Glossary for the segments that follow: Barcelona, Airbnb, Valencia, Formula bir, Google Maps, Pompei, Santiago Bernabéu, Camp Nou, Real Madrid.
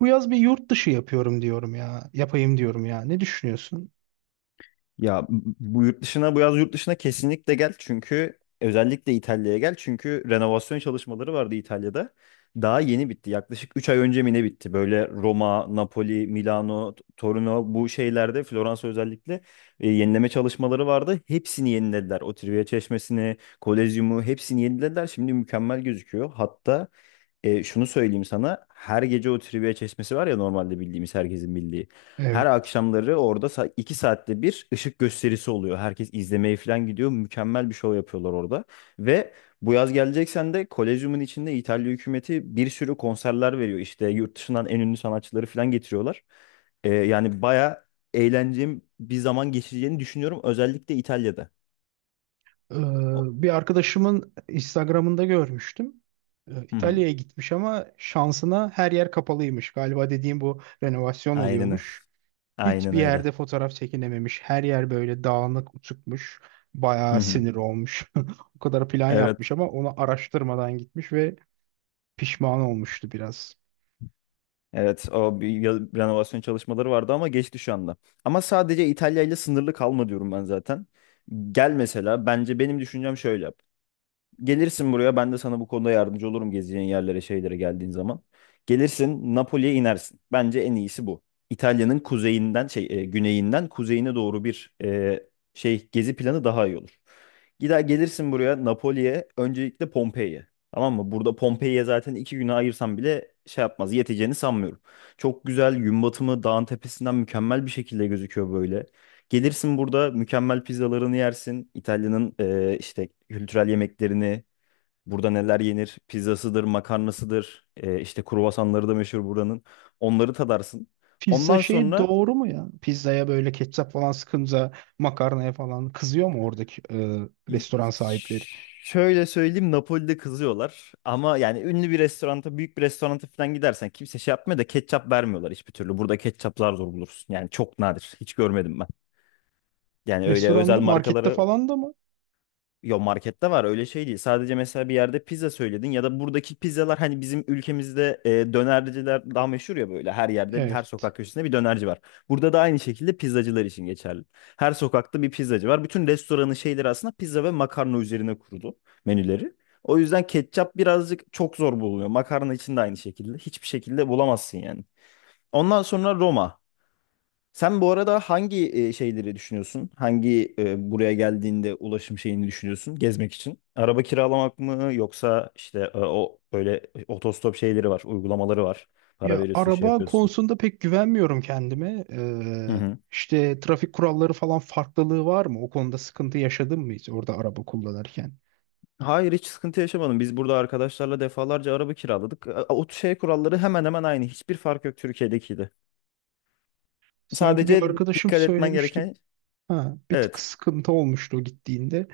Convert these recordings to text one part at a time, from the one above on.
Bu yaz bir yurt dışı yapıyorum diyorum ya. Yapayım diyorum ya. Ne düşünüyorsun? Ya bu yaz yurt dışına kesinlikle gel çünkü özellikle İtalya'ya gel çünkü renovasyon çalışmaları vardı İtalya'da. Daha yeni bitti. Yaklaşık 3 ay önce mi ne bitti? Böyle Roma, Napoli, Milano, Torino bu şehirlerde Floransa özellikle yenileme çalışmaları vardı. Hepsini yenilediler. O Trivia Çeşmesi'ni, Kolezyumu hepsini yenilediler. Şimdi mükemmel gözüküyor. Hatta şunu söyleyeyim sana. Her gece o trivia çeşmesi var ya, normalde bildiğimiz, herkesin bildiği. Her Evet. akşamları orada 2 saatte bir ışık gösterisi oluyor. Herkes izlemeye falan gidiyor. Mükemmel bir şov yapıyorlar orada. Ve bu yaz geleceksen de Kolezyum'un içinde İtalya hükümeti bir sürü konserler veriyor. İşte yurt dışından en ünlü sanatçıları falan getiriyorlar. Yani baya eğlenceli bir zaman geçireceğini düşünüyorum. Özellikle İtalya'da. Ee, O- Bir arkadaşımın Instagram'ında görmüştüm. Hı hı. İtalya'ya gitmiş ama şansına her yer kapalıymış. Galiba dediğim bu renovasyon Aynen, oluyormuş. aynen Hiçbir öyle. yerde fotoğraf çekinememiş. Her yer böyle dağınık, uçukmuş. Hı Bayağı hı. sinir olmuş. O kadar plan Evet. yapmış ama onu araştırmadan gitmiş ve pişman olmuştu biraz. Evet, o bir renovasyon çalışmaları vardı ama geçti şu anda. Ama sadece İtalya ile sınırlı kalma diyorum ben zaten. Gel mesela, bence benim düşüncem şöyle yap. Gelirsin buraya, ben de sana bu konuda yardımcı olurum gezeceğin yerlere, şeylere geldiğin zaman. Gelirsin, Napoli'ye inersin. Bence en iyisi bu. İtalya'nın kuzeyinden, şey, güneyinden kuzeyine doğru bir şey gezi planı daha iyi olur. Gider gelirsin buraya Napoli'ye. Öncelikle Pompei'ye. Tamam mı? Burada Pompei'ye zaten 2 güne ayırsam bile şey yapmaz. Yeteceğini sanmıyorum. Çok güzel gün batımı dağın tepesinden mükemmel bir şekilde gözüküyor böyle. Gelirsin burada mükemmel pizzalarını yersin. İtalya'nın işte kültürel yemeklerini, burada neler yenir? Pizzasıdır, makarnasıdır. İşte kruvasanları da meşhur buranın. Onları tadarsın. Pizza Ondan şeyi sonra doğru mu ya? Pizzaya böyle ketçap falan sıkınca makarnaya falan kızıyor mu oradaki Y- restoran sahipleri? şöyle söyleyeyim, Napoli'de kızıyorlar ama yani ünlü bir restoranta, büyük bir restoranta falan gidersen kimse şey yapmıyor da ketçap vermiyorlar hiçbir türlü. Burada ketçaplar zor bulursun yani, çok nadir, hiç görmedim ben. Yani öyle Restoranda, özel markette markaları. falan da mı? Yo, markette var, öyle şey değil. Sadece mesela bir yerde pizza söyledin ya da buradaki pizzalar, hani bizim ülkemizde dönerciler daha meşhur ya, böyle her yerde, her Evet. sokak köşesinde bir dönerci var. Burada da aynı şekilde pizzacılar için geçerli. Her sokakta bir pizzacı var. Bütün restoranın şeyleri aslında pizza ve makarna üzerine kurulu menüleri. O yüzden ketçap birazcık çok zor bulunuyor. Makarna için de aynı şekilde. Hiçbir şekilde bulamazsın yani. Ondan sonra Roma. Sen bu arada hangi şeyleri düşünüyorsun? Hangi buraya geldiğinde ulaşım şeyini düşünüyorsun gezmek için? Araba kiralamak mı yoksa işte o böyle otostop şeyleri var, uygulamaları var. Para Ya veriyorsun, şey araba yapıyorsun. konusunda pek güvenmiyorum kendime. Hı hı. İşte trafik kuralları falan farklılığı var mı? O konuda sıkıntı yaşadın mı hiç orada araba kullanırken? Hayır, hiç sıkıntı yaşamadım. Biz burada arkadaşlarla defalarca araba kiraladık. O şey kuralları hemen hemen aynı. Hiçbir fark yok Türkiye'dekiydi. Sanki bir Sadece arkadaşım dikkat etmen söylemişti. gereken, Ha, bir tık evet. sıkıntı olmuştu o gittiğinde.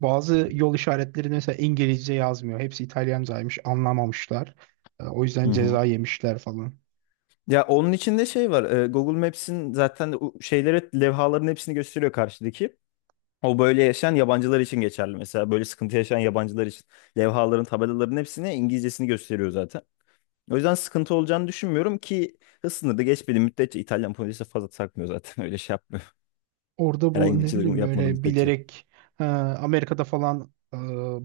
Bazı yol işaretleri mesela İngilizce yazmıyor. Hepsi İtalyancaymış, anlamamışlar. O Hı yüzden hı. ceza yemişler falan. Ya onun içinde şey var. Google Maps'in zaten o şeyleri, levhaların hepsini gösteriyor karşıdaki. O böyle yaşayan yabancılar için geçerli mesela. Böyle sıkıntı yaşayan yabancılar için. Levhaların, tabelaların hepsine İngilizcesini gösteriyor zaten. O yüzden sıkıntı olacağını düşünmüyorum, ki hız sınırı da geçmediği müddetçe İtalyan polisi fazla takmıyor zaten. Öyle şey yapmıyor. Orada Herhangi bu bir ne çılgınlık bileyim yapmadığı böyle müddetçe. bilerek Amerika'da falan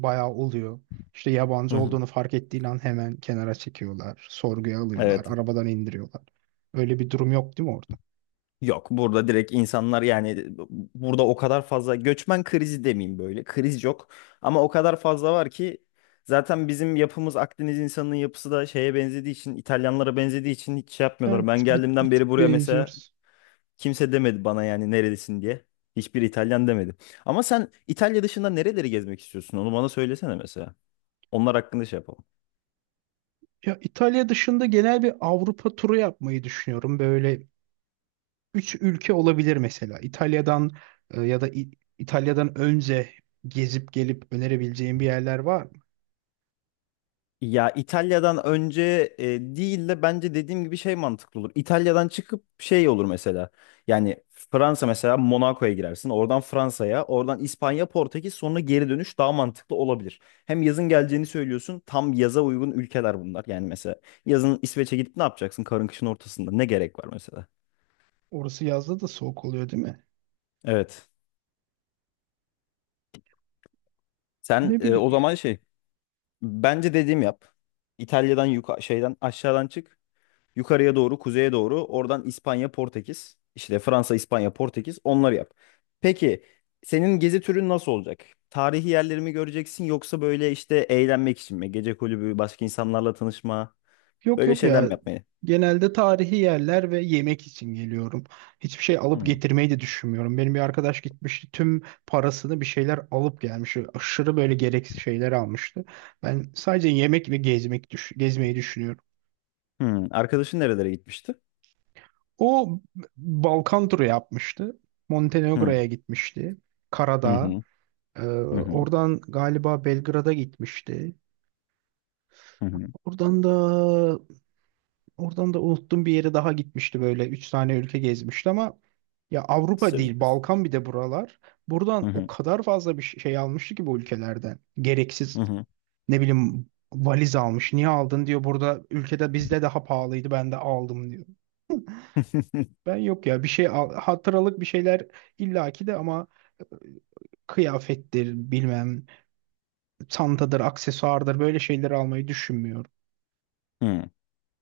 bayağı oluyor. İşte Hı yabancı hı. olduğunu fark ettiğin an hemen kenara çekiyorlar, sorguya alıyorlar, Evet. arabadan indiriyorlar. Öyle bir durum yok değil mi orada? Yok, burada direkt insanlar yani, burada o kadar fazla göçmen krizi demeyeyim böyle. Kriz yok. Ama o kadar fazla var ki zaten bizim yapımız, Akdeniz insanının yapısı da şeye benzediği için, İtalyanlara benzediği için hiç şey yapmıyorlar. Evet, Ben bir, bir geldiğimden tık beri buraya mesela benziyoruz. kimse demedi bana yani neredesin diye. Hiçbir İtalyan demedi. Ama sen İtalya dışında nereleri gezmek istiyorsun? Onu bana söylesene mesela. Onlar hakkında şey yapalım. Ya İtalya dışında genel bir Avrupa turu yapmayı düşünüyorum. Böyle üç ülke olabilir mesela. İtalya'dan e, ya da İ- İtalya'dan önce gezip gelip önerebileceğim bir yerler var mı? Ya İtalya'dan önce değil de bence dediğim gibi şey mantıklı olur. İtalya'dan çıkıp şey olur mesela. Yani Fransa mesela, Monaco'ya girersin. Oradan Fransa'ya, oradan İspanya, Portekiz, sonra geri dönüş daha mantıklı olabilir. Hem yazın geleceğini söylüyorsun. Tam yaza uygun ülkeler bunlar. Yani mesela yazın İsveç'e gidip ne yapacaksın? Karın kışın ortasında ne gerek var mesela? Orası yazda da soğuk oluyor değil mi? Evet. Sen Ne bileyim. o zaman şey, bence dediğim yap. İtalya'dan şeyden, aşağıdan çık. Yukarıya doğru, kuzeye doğru. Oradan İspanya, Portekiz. İşte Fransa, İspanya, Portekiz. Onları yap. Peki senin gezi türün nasıl olacak? Tarihi yerleri mi göreceksin, yoksa böyle işte eğlenmek için mi? Gece kulübü, başka insanlarla tanışma, Yok böyle yok şeyler mi ya. yapmayı? Genelde tarihi yerler ve yemek için geliyorum. Hiçbir şey alıp Hmm. getirmeyi de düşünmüyorum. Benim bir arkadaş gitmişti. Tüm parasını bir şeyler alıp gelmiş. Aşırı böyle gereksiz şeyler almıştı. Ben sadece yemek ve gezmek düş gezmeyi düşünüyorum. Hmm. Arkadaşın nerelere gitmişti? O Balkan turu yapmıştı. Hmm. Montenegro'ya gitmişti. Hı Karadağ. hı. Ee, Hı hı. Oradan galiba Belgrad'a gitmişti. Hı hı. Oradan da oradan da unuttum bir yere daha gitmişti böyle. Üç tane ülke gezmişti ama ya Avrupa değil Sırp- Balkan bir de buralar. Buradan Hı o hı. kadar fazla bir şey almıştı ki bu ülkelerden. Hı Gereksiz hı. ne bileyim valiz almış. Niye aldın diyor. Burada ülkede bizde daha pahalıydı ben de aldım diyor. Ben yok ya hatıralık bir şeyler illaki de ama kıyafettir, bilmem çantadır, aksesuardır böyle şeyleri almayı düşünmüyorum.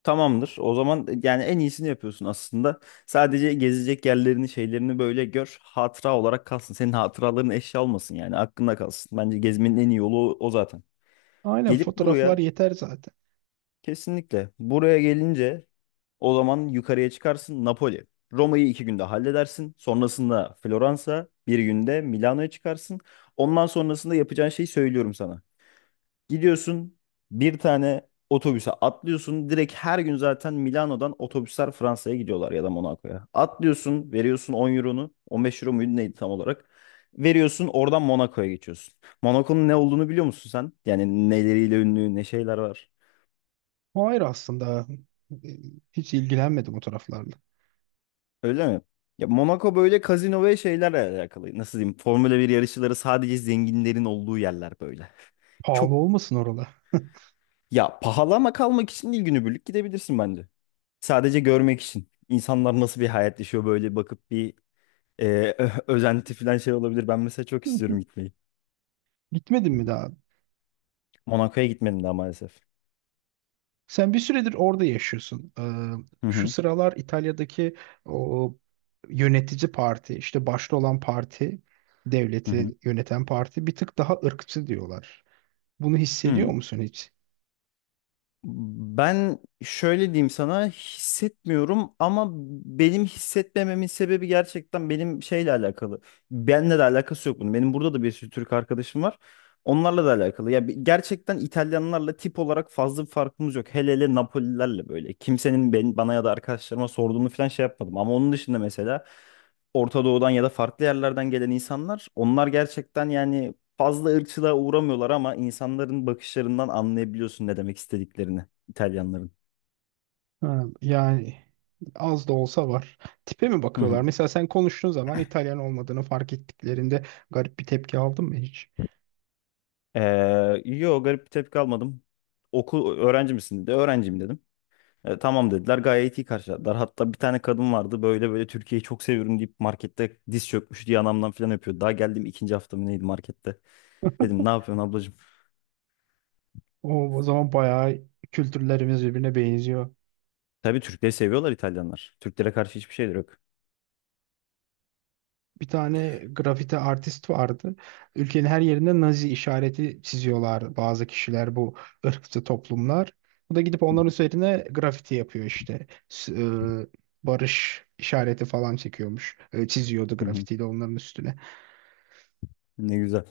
Tamamdır. O zaman yani en iyisini yapıyorsun aslında. Sadece gezecek yerlerini, şeylerini böyle gör. Hatıra olarak kalsın. Senin hatıraların eşya olmasın yani. Aklında kalsın. Bence gezmenin en iyi yolu o, o zaten. Aynen Gelip fotoğraflar buraya yeter zaten. kesinlikle. Buraya gelince o zaman yukarıya çıkarsın, Napoli. Roma'yı 2 günde halledersin. Sonrasında Floransa, bir günde Milano'ya çıkarsın. Ondan sonrasında yapacağın şeyi söylüyorum sana. Gidiyorsun, bir tane otobüse atlıyorsun. Direkt her gün zaten Milano'dan otobüsler Fransa'ya gidiyorlar ya da Monaco'ya. Atlıyorsun, veriyorsun 10 euronu. 15 euro muydu neydi tam olarak. Veriyorsun, oradan Monaco'ya geçiyorsun. Monaco'nun ne olduğunu biliyor musun sen? Yani neleriyle ünlü, ne şeyler var. Hayır aslında e, hiç ilgilenmedim o taraflarla. Öyle mi? Ya Monaco böyle kazino ve şeylerle alakalı. Nasıl diyeyim? Formula bir yarışçıları, sadece zenginlerin olduğu yerler böyle. Çok, Pahalı olmasın oralar. ya pahalı, ama kalmak için değil, günübirlik gidebilirsin bence. Sadece görmek için. İnsanlar nasıl bir hayat yaşıyor, böyle bakıp bir e, özenti falan şey olabilir. Ben mesela çok istiyorum gitmeyi. Gitmedin mi daha? Monaco'ya gitmedim daha maalesef. Sen bir süredir orada yaşıyorsun. Hı Şu hı. sıralar İtalya'daki o yönetici parti, işte başta olan parti, Hı hı. devleti yöneten parti bir tık daha ırkçı diyorlar. Bunu Hı. hissediyor musun hiç? Ben şöyle diyeyim sana, hissetmiyorum ama benim hissetmememin sebebi gerçekten benim şeyle alakalı. Benle de alakası yok bunun. Benim burada da bir sürü Türk arkadaşım var. Onlarla da alakalı. Ya gerçekten İtalyanlarla tip olarak fazla bir farkımız yok. Hele hele Napolilerle böyle. Kimsenin ben, bana ya da arkadaşlarıma sorduğunu falan şey yapmadım. Ama onun dışında mesela Orta Doğu'dan ya da farklı yerlerden gelen insanlar, onlar gerçekten yani fazla ırkçılığa uğramıyorlar, ama insanların bakışlarından anlayabiliyorsun ne demek istediklerini, İtalyanların. Ha, yani az da olsa var. Tipe mi Hı bakıyorlar? hı. Mesela sen konuştuğun zaman İtalyan olmadığını fark ettiklerinde garip bir tepki aldın mı hiç? Yo, garip bir tepki almadım. Okul, öğrenci misin dedi. Öğrenciyim dedim. Tamam" dediler. Gayet iyi karşıladılar. Hatta bir tane kadın vardı, böyle böyle "Türkiye'yi çok seviyorum" deyip markette diz çökmüş diye anamdan falan öpüyordu. Daha geldim ikinci haftamı neydi markette. Dedim ne yapıyorsun ablacığım? O, o zaman bayağı kültürlerimiz birbirine benziyor. Tabii Türkleri seviyorlar İtalyanlar. Türklere karşı hiçbir şeyleri yok. Bir tane grafiti artist vardı. Ülkenin her yerinde Nazi işareti çiziyorlar bazı kişiler bu ırkçı toplumlar. Bu da gidip onların üzerine grafiti yapıyor işte. Barış işareti falan çekiyormuş. Çiziyordu Hı hı. grafitiyle onların üstüne. Ne güzel.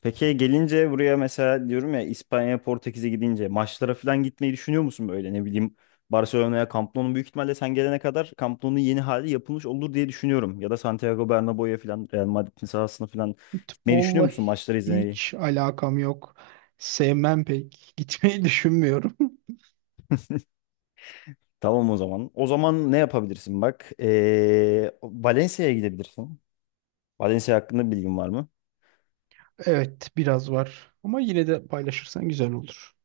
Peki gelince buraya mesela, diyorum ya, İspanya, Portekiz'e gidince maçlara falan gitmeyi düşünüyor musun, böyle ne bileyim, Barcelona'ya, Camp Nou'nun büyük ihtimalle sen gelene kadar Camp Nou'nun yeni hali yapılmış olur diye düşünüyorum. Ya da Santiago Bernabéu'ya falan, Real Madrid'in sahasına falan gitmeyi düşünüyor Futbolla musun maçları izlemeyi? hiç alakam yok. Sevmem pek. Gitmeyi düşünmüyorum. Tamam, o zaman. O zaman ne yapabilirsin bak? Valencia'ya gidebilirsin. Valencia hakkında bilgin var mı? Evet, biraz var. Ama yine de paylaşırsan güzel olur.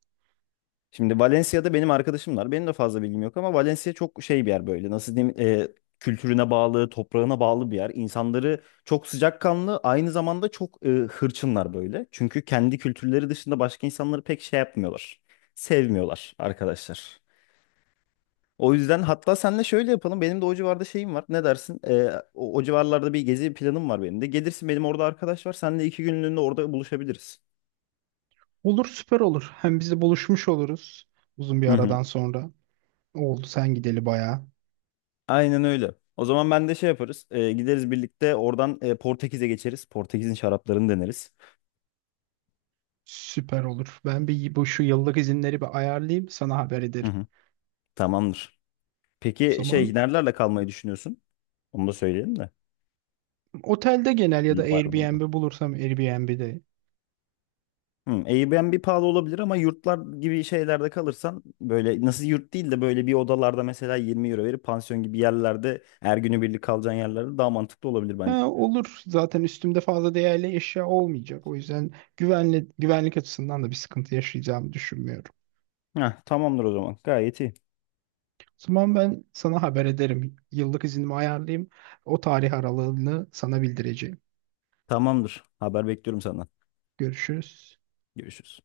Şimdi Valencia'da benim arkadaşımlar. Benim de fazla bilgim yok ama Valencia çok şey bir yer böyle. Nasıl diyeyim? Kültürüne bağlı, toprağına bağlı bir yer. İnsanları çok sıcakkanlı, aynı zamanda çok hırçınlar böyle. Çünkü kendi kültürleri dışında başka insanları pek şey yapmıyorlar. Sevmiyorlar arkadaşlar. O yüzden hatta senle şöyle yapalım. Benim de o civarda şeyim var. Ne dersin? O civarlarda bir gezi planım var benim de. Gelirsin, benim orada arkadaş var. Seninle 2 günlüğüne orada buluşabiliriz. Olur, süper olur. Hem biz de buluşmuş oluruz uzun bir Hı hı. aradan sonra. Oldu sen gideli bayağı. Aynen öyle. O zaman ben de şey yaparız. Gideriz birlikte oradan Portekiz'e geçeriz. Portekiz'in şaraplarını deneriz. Süper olur. Ben bu şu yıllık izinleri bir ayarlayayım, sana haber Hı ederim. hı. Tamamdır. O Peki zaman şey, nerelerle kalmayı düşünüyorsun? Onu da söyleyelim de. otelde genel ya da İyi bakalım o. Airbnb bulursam Airbnb'de. Hı, Airbnb pahalı olabilir, ama yurtlar gibi şeylerde kalırsan, böyle nasıl, yurt değil de böyle bir odalarda mesela 20 euro verip pansiyon gibi yerlerde, her günü birlik kalacağın yerlerde daha mantıklı olabilir bence. Ha, olur. Zaten üstümde fazla değerli eşya olmayacak. O yüzden güvenli, güvenlik açısından da bir sıkıntı yaşayacağımı düşünmüyorum. Heh, tamamdır o zaman. Gayet iyi. O zaman ben sana haber ederim. Yıllık iznimi ayarlayayım. O tarih aralığını sana bildireceğim. Tamamdır. Haber bekliyorum senden. Görüşürüz. Görüşürüz.